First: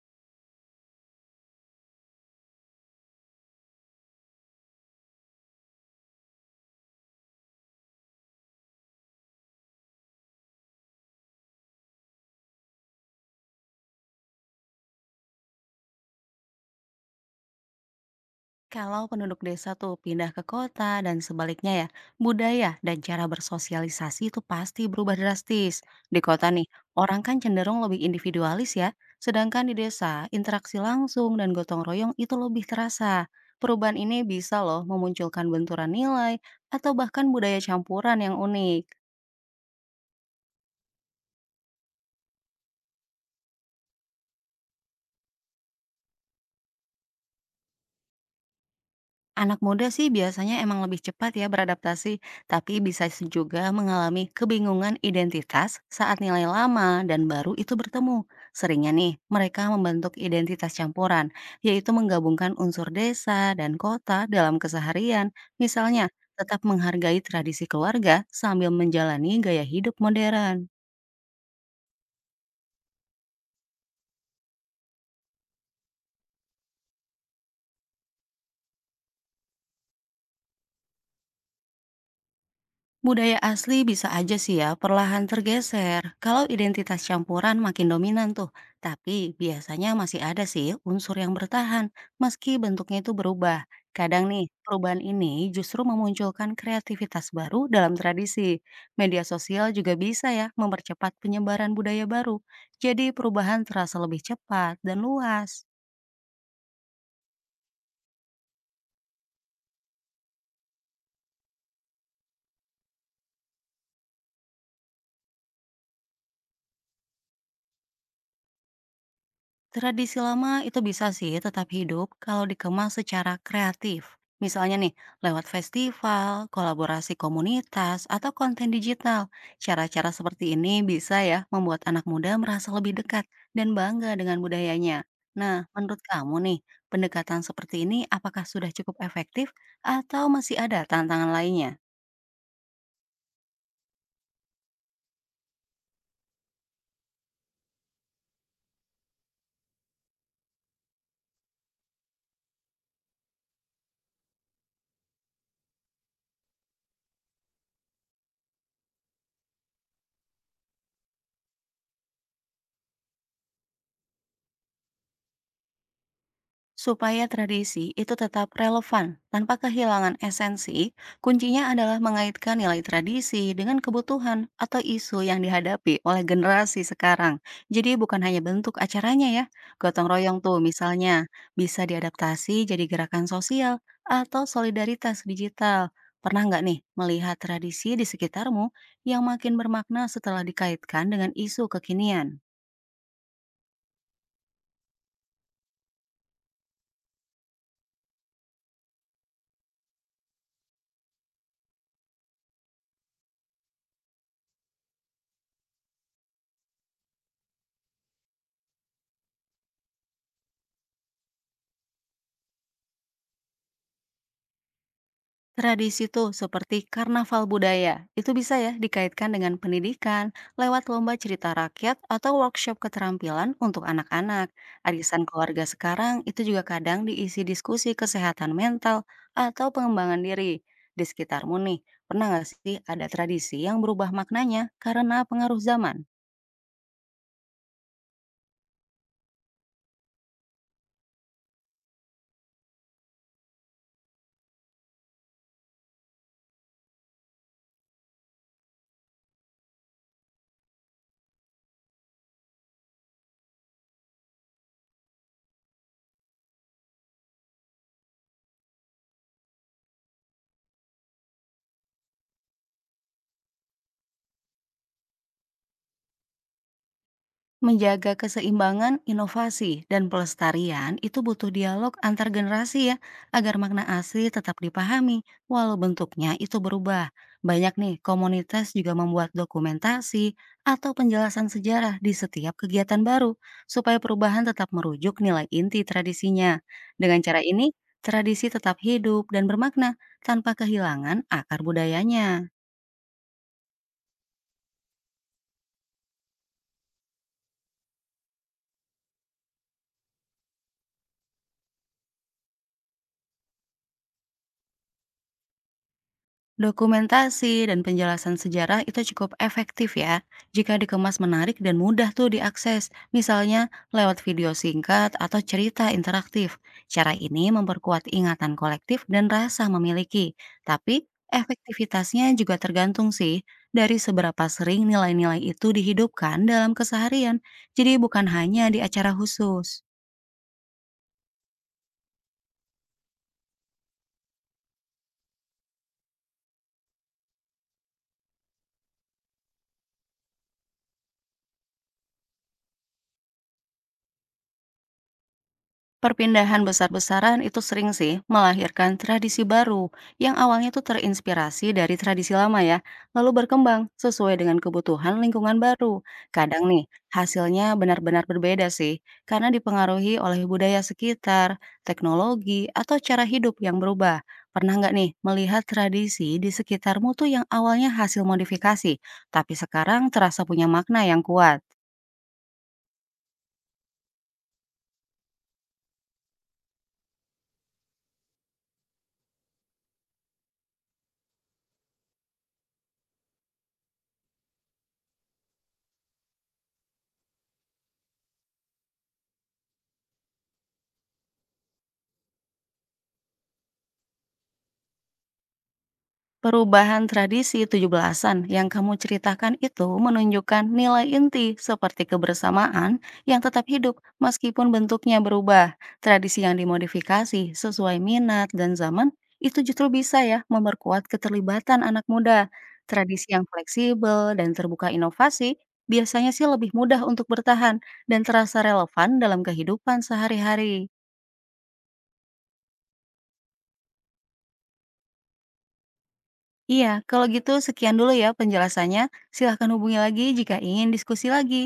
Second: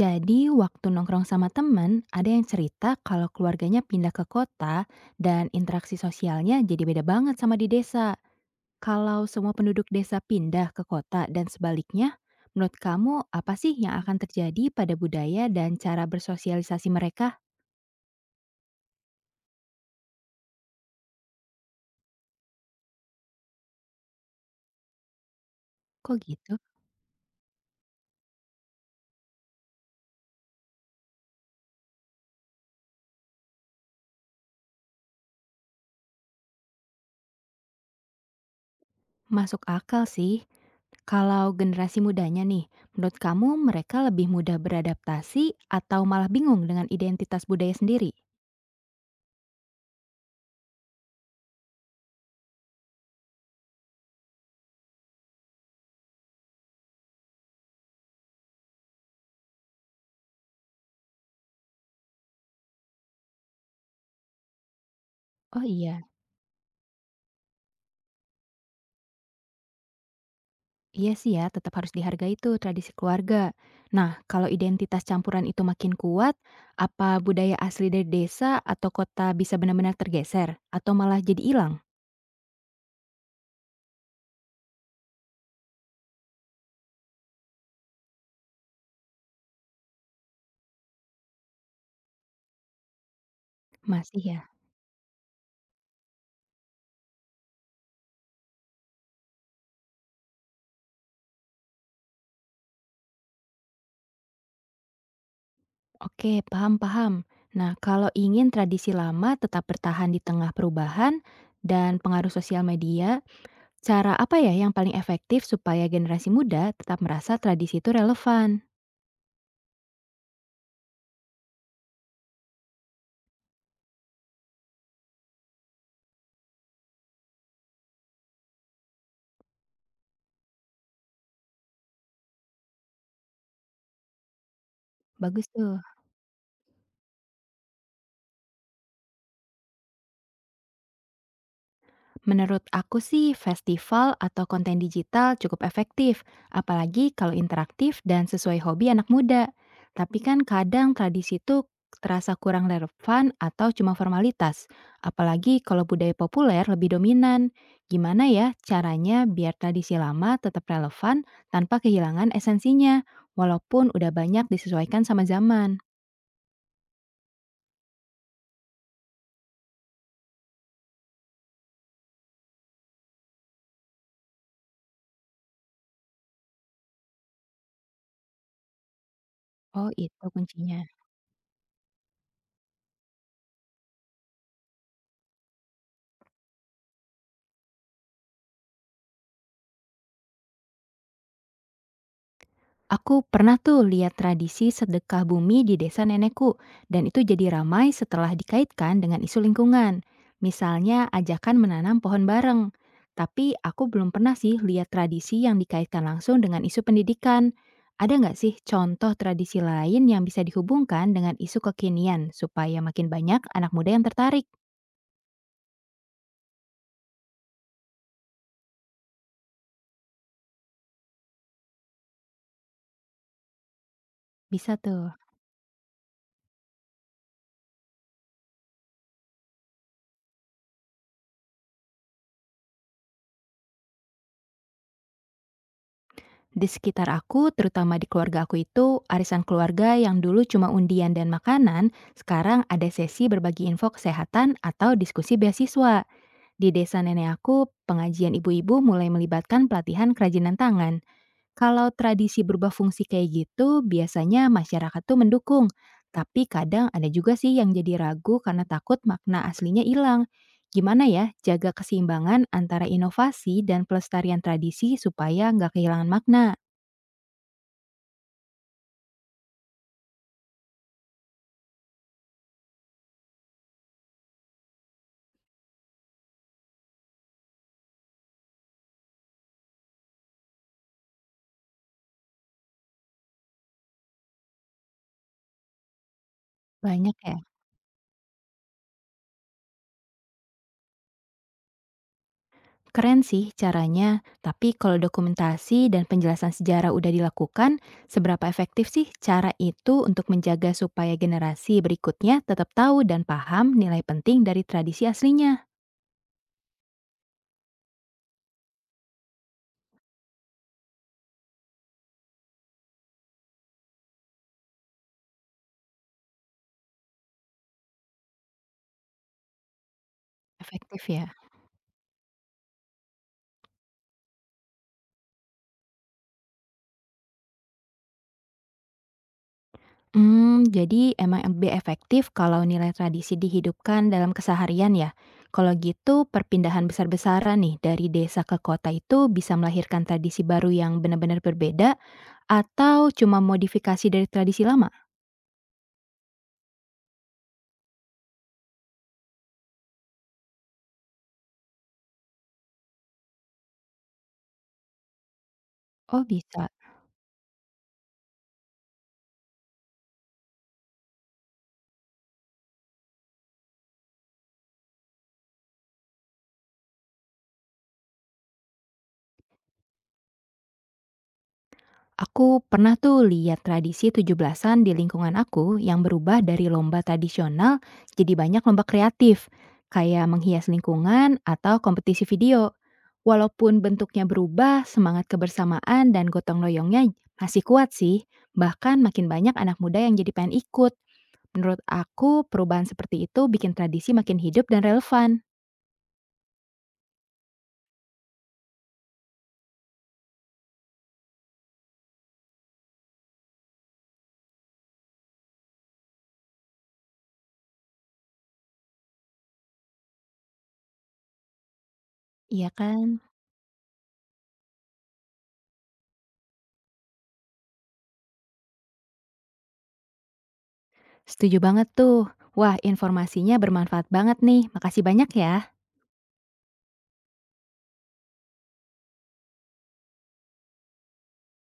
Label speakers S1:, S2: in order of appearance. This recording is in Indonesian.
S1: Jadi waktu nongkrong sama temen, ada yang cerita kalau keluarganya pindah ke kota dan interaksi sosialnya jadi beda banget sama di desa. Kalau semua penduduk desa pindah ke kota dan sebaliknya, menurut kamu apa sih yang akan terjadi pada budaya dan cara bersosialisasi mereka?
S2: Kalau penduduk desa tuh pindah ke kota dan sebaliknya ya, budaya dan cara bersosialisasi itu pasti berubah drastis.
S1: Kok
S2: Di kota
S1: gitu?
S2: nih, orang kan cenderung lebih individualis ya, sedangkan di desa interaksi langsung dan gotong royong itu lebih terasa. Perubahan ini bisa loh memunculkan benturan nilai atau bahkan budaya campuran yang unik.
S1: Masuk akal sih. Kalau generasi mudanya nih, menurut kamu mereka lebih mudah beradaptasi atau malah bingung dengan identitas budaya sendiri?
S2: Anak muda sih biasanya emang lebih cepat ya beradaptasi, tapi bisa juga mengalami kebingungan identitas saat nilai lama dan baru itu bertemu. Seringnya nih, mereka membentuk identitas campuran, yaitu menggabungkan unsur desa dan kota dalam keseharian.
S1: Oh iya.
S2: Misalnya, tetap menghargai tradisi keluarga sambil menjalani gaya hidup modern.
S1: Iya sih ya, tetap harus dihargai itu tradisi keluarga. Nah, kalau identitas campuran itu makin kuat, apa budaya asli dari desa atau kota bisa benar-benar tergeser? Atau malah jadi hilang?
S2: Budaya asli bisa aja sih ya perlahan tergeser kalau identitas campuran makin dominan tuh. Tapi biasanya masih ada sih unsur yang bertahan meski bentuknya itu berubah.
S1: Masih
S2: Kadang
S1: ya?
S2: nih perubahan ini justru memunculkan kreativitas baru dalam tradisi. Media sosial juga bisa ya mempercepat penyebaran budaya baru. Jadi perubahan terasa lebih cepat dan luas.
S1: Oke, paham-paham. Nah, kalau ingin tradisi lama tetap bertahan di tengah perubahan dan pengaruh sosial media, cara apa ya yang paling efektif supaya generasi muda tetap merasa tradisi itu relevan?
S2: Tradisi lama itu bisa sih tetap hidup kalau dikemas secara kreatif. Misalnya nih, lewat festival, kolaborasi komunitas, atau konten digital. Cara-cara seperti ini bisa ya membuat anak muda merasa lebih dekat dan bangga dengan budayanya.
S1: Bagus
S2: Nah,
S1: tuh.
S2: menurut kamu nih, pendekatan seperti ini apakah sudah cukup efektif atau masih ada tantangan lainnya?
S1: Menurut aku sih, festival atau konten digital cukup efektif, apalagi kalau interaktif dan sesuai hobi anak muda. Tapi kan kadang tradisi itu terasa kurang relevan atau cuma formalitas, apalagi kalau budaya populer lebih dominan. Gimana ya caranya biar tradisi lama tetap relevan tanpa kehilangan esensinya, walaupun udah banyak disesuaikan sama zaman?
S2: Supaya tradisi itu tetap relevan tanpa kehilangan esensi, kuncinya adalah mengaitkan nilai tradisi dengan kebutuhan atau isu yang dihadapi oleh generasi sekarang. Jadi bukan hanya bentuk acaranya ya,
S1: Oh,
S2: gotong
S1: itu
S2: royong tuh
S1: kuncinya.
S2: misalnya bisa diadaptasi jadi gerakan sosial atau solidaritas digital. Pernah nggak nih melihat tradisi di sekitarmu yang makin bermakna setelah dikaitkan dengan isu kekinian?
S1: Aku pernah tuh lihat tradisi sedekah bumi di desa nenekku, dan itu jadi ramai setelah dikaitkan dengan isu lingkungan. Misalnya ajakan menanam pohon bareng. Tapi aku belum pernah sih lihat tradisi yang dikaitkan langsung dengan isu pendidikan. Ada nggak sih contoh tradisi lain yang bisa dihubungkan dengan isu kekinian supaya makin banyak anak muda yang tertarik?
S2: Tradisi tuh seperti karnaval budaya, itu bisa ya dikaitkan dengan pendidikan lewat lomba cerita rakyat atau workshop keterampilan untuk anak-anak.
S1: Bisa tuh.
S2: Arisan keluarga sekarang itu juga kadang diisi diskusi kesehatan mental atau pengembangan diri. Di sekitarmu nih, pernah nggak sih ada tradisi yang berubah maknanya karena pengaruh zaman?
S1: Di sekitar aku, terutama di keluarga aku itu, arisan keluarga yang dulu cuma undian dan makanan, sekarang ada sesi berbagi info kesehatan atau diskusi beasiswa. Di desa nenek aku, pengajian ibu-ibu mulai melibatkan pelatihan kerajinan tangan. Kalau tradisi berubah fungsi kayak gitu, biasanya masyarakat tuh mendukung. Tapi kadang ada juga sih yang jadi ragu karena takut makna aslinya hilang. Gimana ya jaga keseimbangan antara inovasi dan pelestarian tradisi supaya nggak kehilangan makna?
S2: Menjaga keseimbangan, inovasi, dan pelestarian itu butuh dialog antar generasi ya, agar makna asli tetap dipahami, walau bentuknya itu berubah. Banyak nih, komunitas juga membuat dokumentasi atau penjelasan sejarah di setiap kegiatan baru, supaya perubahan tetap merujuk nilai inti tradisinya.
S1: Banyak
S2: Dengan
S1: ya?
S2: cara ini, tradisi tetap hidup dan bermakna tanpa kehilangan akar budayanya.
S1: Keren sih caranya, tapi kalau dokumentasi dan penjelasan sejarah udah dilakukan, seberapa efektif sih cara itu untuk menjaga supaya generasi berikutnya tetap tahu dan paham nilai penting dari tradisi aslinya?
S2: Dokumentasi dan penjelasan sejarah itu cukup efektif ya, jika dikemas menarik dan mudah tuh diakses, misalnya lewat video singkat atau cerita interaktif. Cara ini memperkuat ingatan kolektif dan rasa memiliki, tapi
S1: Efektif ya?
S2: efektivitasnya juga tergantung sih dari seberapa sering nilai-nilai itu dihidupkan dalam keseharian, jadi bukan hanya di acara khusus.
S1: Hmm, jadi emang lebih efektif kalau nilai tradisi dihidupkan dalam keseharian ya? Kalau gitu, perpindahan besar-besaran nih dari desa ke kota itu bisa melahirkan tradisi baru yang benar-benar berbeda atau cuma modifikasi dari tradisi lama?
S2: Perpindahan besar-besaran itu sering sih melahirkan tradisi baru yang awalnya tuh terinspirasi dari tradisi lama ya, lalu berkembang sesuai dengan kebutuhan lingkungan baru.
S1: Oh,
S2: Kadang
S1: bisa.
S2: nih, hasilnya benar-benar berbeda sih, karena dipengaruhi oleh budaya sekitar, teknologi, atau cara hidup yang berubah. Pernah nggak nih melihat tradisi di sekitarmu tuh yang awalnya hasil modifikasi, tapi sekarang terasa punya makna yang kuat?
S1: Aku pernah tuh lihat tradisi 17-an di lingkungan aku yang berubah dari lomba tradisional jadi banyak lomba kreatif, kayak menghias lingkungan atau kompetisi video. Walaupun bentuknya berubah, semangat kebersamaan dan gotong royongnya masih kuat sih. Bahkan makin banyak anak muda yang jadi pengen ikut. Menurut aku, perubahan seperti itu bikin tradisi makin hidup dan relevan.
S2: Perubahan tradisi 17-an yang kamu ceritakan itu menunjukkan nilai inti seperti kebersamaan yang tetap hidup meskipun bentuknya berubah. Tradisi yang dimodifikasi sesuai minat dan zaman itu justru bisa ya memperkuat keterlibatan anak muda.
S1: Iya kan?
S2: Tradisi yang fleksibel dan terbuka inovasi biasanya sih lebih mudah untuk bertahan dan terasa relevan dalam kehidupan sehari-hari.
S1: Setuju banget tuh. Wah, informasinya bermanfaat banget nih. Makasih banyak ya.
S2: Iya, kalau gitu sekian dulu ya penjelasannya. Silahkan hubungi lagi jika ingin diskusi lagi.